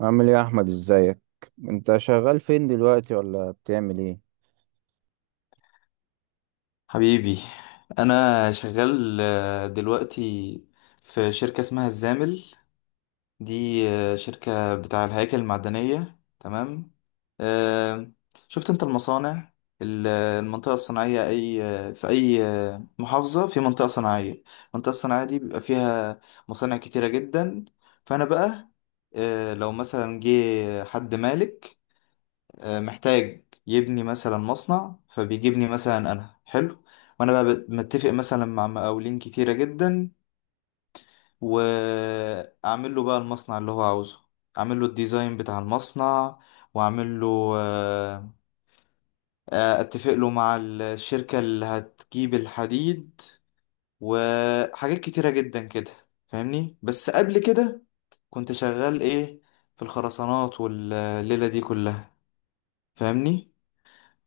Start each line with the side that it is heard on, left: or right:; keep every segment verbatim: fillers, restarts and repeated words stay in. right: عامل ايه يا احمد؟ ازيك؟ انت شغال فين دلوقتي ولا بتعمل ايه؟
left: حبيبي. انا شغال آه، دلوقتي في شركة اسمها الزامل. دي آه، شركة بتاع الهياكل المعدنية، تمام؟ آه، شفت انت المصانع؟ ال- المنطقة الصناعية، اي آه، في اي آه، محافظة في منطقة صناعية، المنطقة الصناعية دي بيبقى فيها مصانع كتيرة جدا. فانا بقى، آه، لو مثلا جه حد مالك آه، محتاج يبني مثلا مصنع، فبيجيبني مثلا انا، حلو. وانا بقى بت- متفق مثلا مع مقاولين كتيرة جدا، واعمل له بقى المصنع اللي هو عاوزه، اعمل له الديزاين بتاع المصنع، واعمل له آه، آه، اتفق له مع الشركة اللي هتجيب الحديد، وحاجات كتيرة جدا كده، فاهمني؟ بس قبل كده كنت شغال ايه؟ في الخرسانات والليلة دي كلها، فاهمني.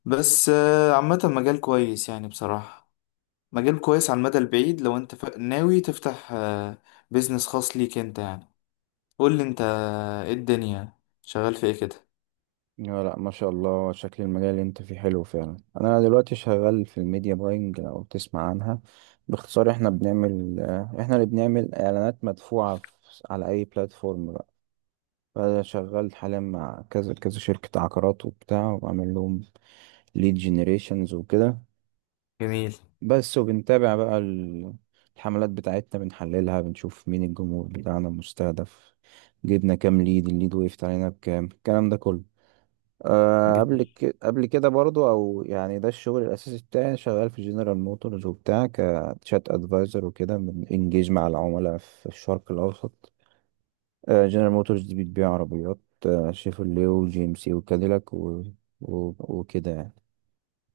left: بس آه، عامة مجال كويس يعني بصراحة، مجال كويس على المدى البعيد لو انت ف... ناوي تفتح آه، بيزنس خاص ليك انت يعني. قول لي انت، آه، ايه الدنيا؟ شغال في ايه كده؟
right: لا، لا، ما شاء الله، شكل المجال اللي انت فيه حلو فعلا. انا دلوقتي شغال في الميديا باينج، لو تسمع عنها. باختصار احنا بنعمل آه، احنا اللي بنعمل اعلانات مدفوعة في... على اي بلاتفورم بقى. فانا شغال حاليا مع كذا كذا شركة عقارات وبتاع، وبعمل لهم ليد جنريشنز وكده.
left: جميل.
right: بس وبنتابع بقى ال- الحملات بتاعتنا، بنحللها، بنشوف مين الجمهور بتاعنا المستهدف، جبنا كام ليد، الليد وقفت علينا بكام، الكلام ده كله. أه، قبل
left: جميل.
right: ك... قبل كده برضو، او يعني، ده الشغل الاساسي بتاعي، شغال في جنرال موتورز وبتاع كتشات ادفايزر وكده، بنجيج مع العملاء في الشرق الاوسط. أه، جنرال موتورز دي بتبيع عربيات، آه، شيفروليه وجي ام سي وكاديلاك و... و... وكده يعني.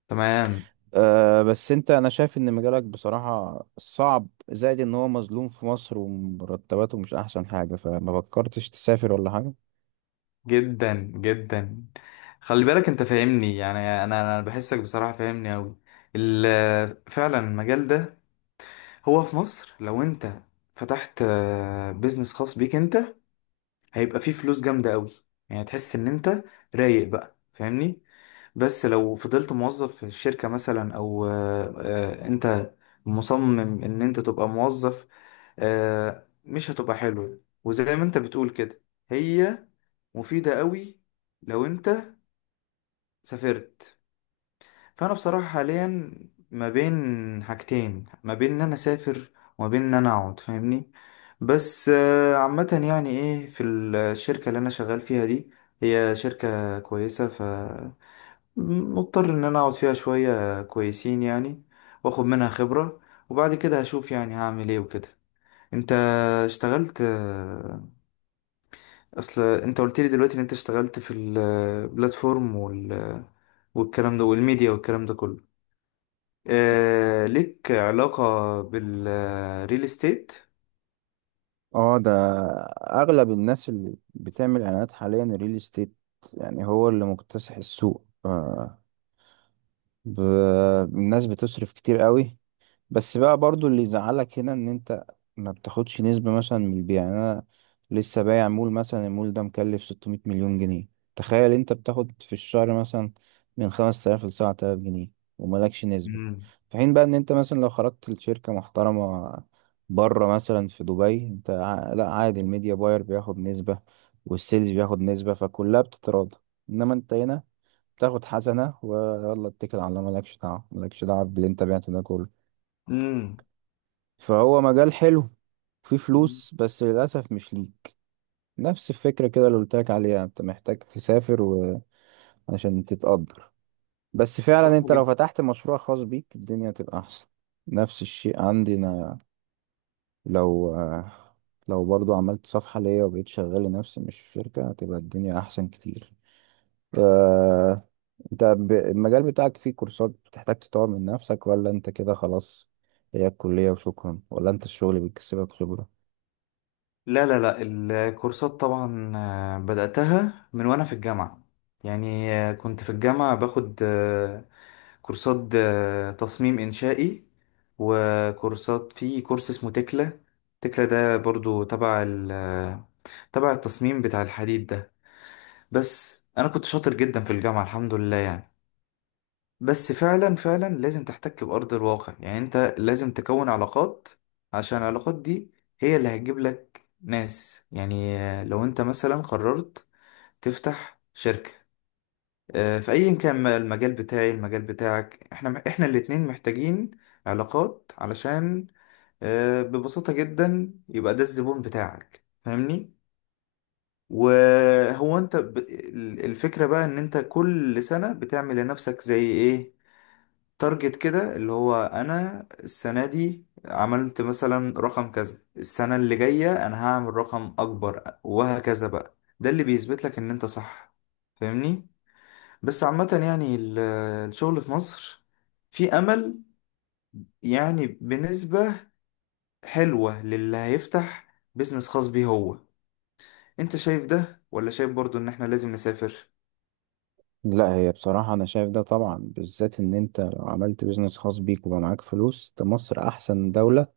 left: تمام.
right: أه بس انت، انا شايف ان مجالك بصراحة صعب، زائد ان هو مظلوم في مصر، ومرتباته مش احسن حاجة، فما فكرتش تسافر ولا حاجة؟
left: جدا جدا. خلي بالك انت فاهمني يعني، انا انا بحسك بصراحة، فاهمني اوي. ال- فعلا المجال ده هو في مصر لو انت فتحت بيزنس خاص بيك انت، هيبقى فيه فلوس جامدة قوي، يعني تحس ان انت رايق بقى، فاهمني. بس لو فضلت موظف في الشركة مثلا، او آه، آه، انت مصمم ان انت تبقى موظف، آه، مش هتبقى حلو. وزي ما انت بتقول كده، هي مفيدة قوي لو انت سافرت. فانا بصراحه حاليا ما بين حاجتين: ما بين ان انا اسافر وما بين ان انا اقعد، فاهمني. بس آه، عامه، يعني ايه، في الشركه اللي انا شغال فيها دي، هي شركه كويسه، ف مضطر ان انا اقعد فيها شويه كويسين يعني، واخد منها خبره، وبعد كده هشوف يعني هعمل ايه وكده. انت اشتغلت، آه، اصل انت قلت لي دلوقتي ان انت اشتغلت في البلاتفورم وال آه، والكلام ده والميديا والكلام ده كله، آه ليك علاقة بالريل استيت؟
right: اه ده اغلب الناس اللي بتعمل اعلانات حاليا الريل استيت، يعني هو اللي مكتسح السوق. أه، ب... الناس بتصرف كتير قوي. بس بقى برضو اللي يزعلك هنا ان انت ما بتاخدش نسبة مثلا من البيع. يعني انا لسه بايع مول مثلا، المول ده مكلف 600 مليون جنيه، تخيل انت بتاخد في الشهر مثلا من خمس تلاف ل سبعة آلاف جنيه وملكش نسبة.
left: مم.
right: في حين بقى ان انت مثلا لو خرجت لشركة محترمة بره مثلا في دبي، انت ع- لا، عادي، الميديا باير بياخد نسبة والسيلز بياخد نسبة، فكلها بتتراضى. انما انت هنا بتاخد حسنة، ويلا اتكل على الله، مالكش دعوة، مالكش دعوة باللي انت بعته ده كله.
left: امم.
right: فهو مجال حلو فيه فلوس بس للأسف مش ليك. نفس الفكرة كده اللي قلتلك عليها، انت محتاج تسافر و... عشان تتقدر. بس
left: صح
right: فعلا انت لو
left: جدا.
right: فتحت مشروع خاص بيك الدنيا تبقى أحسن. نفس الشيء عندي أنا، لو آه، لو برضو عملت صفحة ليا وبقيت شغال لنفسي مش في شركة، هتبقى الدنيا أحسن كتير. آه... انت ب... المجال بتاعك فيه كورسات بتحتاج تطور من نفسك، ولا انت كده خلاص، هي الكلية وشكرا، ولا انت الشغل بيكسبك خبرة؟
left: لا لا لا، الكورسات طبعا آه، بدأتها من وانا في الجامعة، يعني آه، كنت في الجامعة باخد آه، كورسات آه، تصميم إنشائي، وكورسات في كورس اسمه تكلا. تكلا ده برضو تبع ال- آه، تبع التصميم بتاع الحديد ده. بس أنا كنت شاطر جدا في الجامعة الحمد لله يعني. بس فعلا فعلا لازم تحتك بأرض الواقع، يعني انت لازم تكون علاقات، عشان العلاقات دي هي اللي هتجيب لك ناس. يعني آه، لو انت مثلا قررت تفتح شركة، آه، في ايا كان، ما- المجال بتاعي المجال بتاعك، احنا احنا الاتنين محتاجين علاقات، علشان آه، ببساطة جدا يبقى ده الزبون بتاعك، فاهمني. وهو انت ب... الفكرة بقى، ان انت كل سنة بتعمل لنفسك زي ايه، تارجت كده، اللي هو انا السنه دي عملت مثلا رقم كذا، السنه اللي جايه انا هعمل رقم اكبر، وهكذا بقى. ده اللي بيثبت لك ان انت صح، فاهمني. بس عامه يعني ال- الشغل في مصر في امل، يعني بنسبه حلوه للي هيفتح بيزنس خاص بيه هو. انت شايف ده ولا شايف برضو ان احنا لازم نسافر؟
right: لا، هي بصراحة أنا شايف ده طبعا، بالذات إن أنت لو عملت بيزنس خاص بيك وبقى معاك فلوس، ده مصر أحسن دولة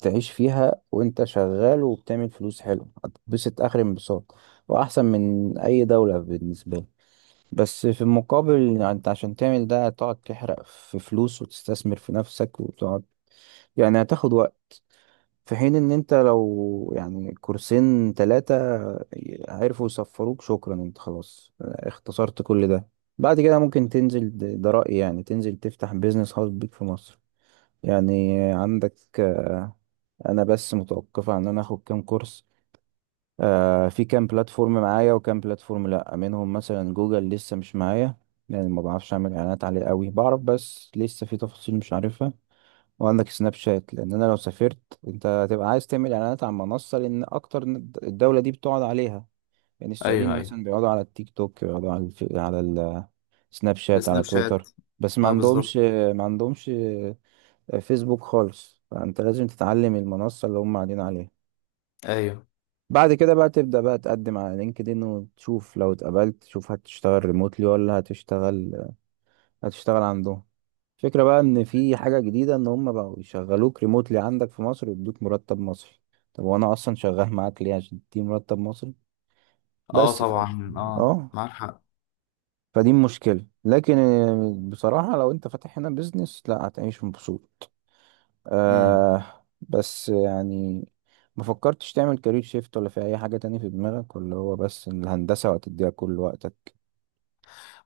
right: تعيش فيها، وأنت شغال وبتعمل فلوس حلوة هتتبسط آخر انبساط، وأحسن من أي دولة بالنسبة لي. بس في المقابل، يعني أنت عشان تعمل ده هتقعد تحرق في فلوس وتستثمر في نفسك وتقعد، يعني هتاخد وقت. في حين ان انت لو يعني كورسين ثلاثة عرفوا يصفروك شكرا، انت خلاص اختصرت كل ده. بعد كده ممكن تنزل، ده ده رأيي يعني، تنزل تفتح بيزنس خاص بيك في مصر. يعني عندك، آه، انا بس متوقفة ان انا اخد كام كورس. آه، في كام بلاتفورم معايا وكام بلاتفورم لا، منهم مثلا جوجل لسه مش معايا، يعني ما بعرفش اعمل اعلانات عليه قوي، بعرف بس لسه في تفاصيل مش عارفها. وعندك سناب شات، لان انا لو سافرت انت هتبقى عايز تعمل اعلانات على منصه لان اكتر ن- الدوله دي بتقعد عليها. يعني
left: ايوه.
right: السعوديين
left: ايوه،
right: مثلا بيقعدوا على التيك توك، بيقعدوا على الف... على السناب شات، على
left: السناب شات.
right: تويتر، بس ما
left: اه
right: عندهمش
left: بالظبط.
right: ما عندهمش آه، فيسبوك خالص. فانت لازم تتعلم المنصه اللي هم قاعدين عليها.
left: ايوه.
right: بعد كده بقى تبدا بقى تقدم على لينكدين، وتشوف لو اتقبلت تشوف هتشتغل ريموتلي ولا هتشتغل هتشتغل عندهم. فكرة بقى ان في حاجة جديدة ان هم بقوا يشغلوك ريموتلي عندك في مصر ويدوك مرتب مصري. طب وانا اصلا شغال معاك ليه عشان تديني مرتب مصري؟
left: اه
right: بس ف...
left: طبعا، اه
right: اه،
left: معاك
right: فدي مشكلة. لكن آه، بصراحة لو انت فاتح هنا بيزنس لا هتعيش مبسوط.
left: حق.
right: آه بس يعني ما فكرتش تعمل كارير شيفت ولا في اي حاجة تانية في دماغك، ولا هو بس الهندسة وهتديها كل وقتك؟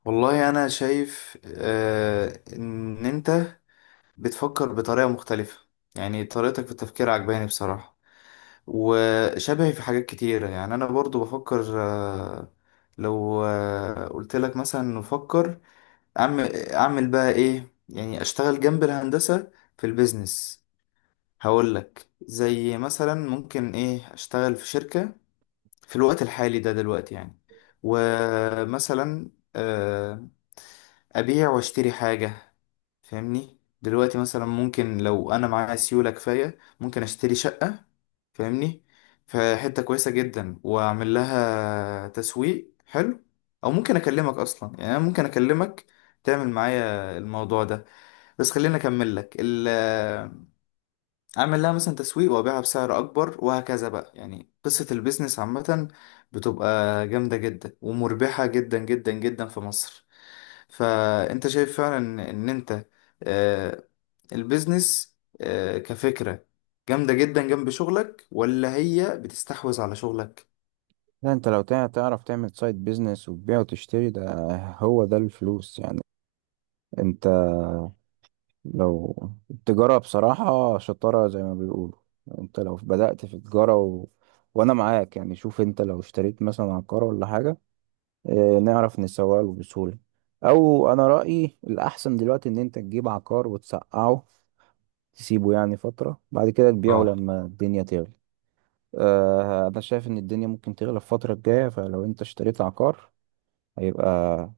left: والله انا شايف آه ان انت بتفكر بطريقه مختلفه، يعني طريقتك في التفكير عجباني بصراحه، وشبهي في حاجات كتيره. يعني انا برضو بفكر، آه لو آه قلت لك مثلا نفكر اعمل اعمل بقى ايه، يعني اشتغل جنب الهندسه في البيزنس. هقول لك زي مثلا ممكن ايه، اشتغل في شركه في الوقت الحالي ده دلوقتي يعني، ومثلا آه، أبيع وأشتري حاجة، فاهمني. دلوقتي مثلا ممكن لو أنا معايا سيولة كفاية ممكن أشتري شقة، فاهمني، في حتة كويسة جدا، وأعمل لها تسويق حلو. أو ممكن أكلمك أصلا، يعني أنا ممكن أكلمك تعمل معايا الموضوع ده، بس خليني أكمل لك. اعمل لها مثلا تسويق وابيعها بسعر اكبر وهكذا بقى. يعني قصة البيزنس عامة بتبقى جامدة جدا ومربحة جدا جدا جدا في مصر. فانت شايف فعلا ان إن انت آه، البيزنس آه، كفكرة جامدة جدا جنب شغلك، ولا هي بتستحوذ على شغلك؟
right: لا، انت لو تع- تعرف تعمل سايد بيزنس وتبيع وتشتري، ده هو ده الفلوس يعني. انت لو التجارة بصراحة شطارة زي ما بيقولوا. انت لو بدأت في تجارة و... وانا معاك يعني. شوف انت لو اشتريت مثلا عقار ولا حاجة، اه نعرف نسوق له بسهولة. او انا رأيي الاحسن دلوقتي ان انت تجيب عقار وتسقعه، تسيبه يعني فترة، بعد كده تبيعه
left: اه.
right: لما الدنيا تغلى. اه انا شايف ان الدنيا ممكن تغلى الفترة الجاية، فلو انت اشتريت عقار هيبقى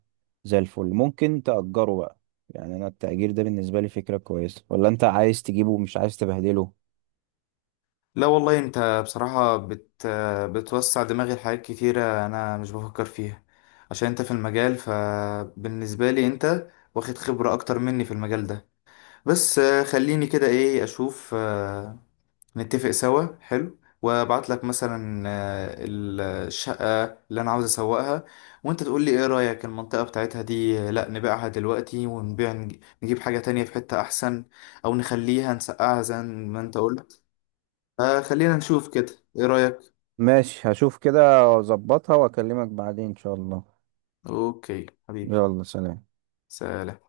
right: زي الفل، ممكن تأجره بقى. يعني أنا التأجير ده بالنسبة لي فكرة كويسة، ولا أنت عايز تجيبه ومش عايز تبهدله؟
left: لا والله، انت بصراحة بت بتوسع دماغي لحاجات كتيرة انا مش بفكر فيها، عشان انت في المجال، فبالنسبة لي انت واخد خبرة اكتر مني في المجال ده. بس آه، خليني كده ايه، اشوف آه، نتفق سوا حلو، وابعت لك مثلا آه، ال- الشقة اللي انا عاوز اسوقها، وانت تقول لي ايه رأيك، المنطقة بتاعتها دي آه، لا نبيعها دلوقتي ونبيع نج- نجيب حاجة تانية في حتة احسن، او نخليها نسقعها زي ما انت قلت. آه، خلينا نشوف كده، ايه رأيك؟
right: ماشي، هشوف كده وأظبطها وأكلمك بعدين إن شاء الله.
left: اوكي حبيبي،
right: يلا سلام.
left: سلام.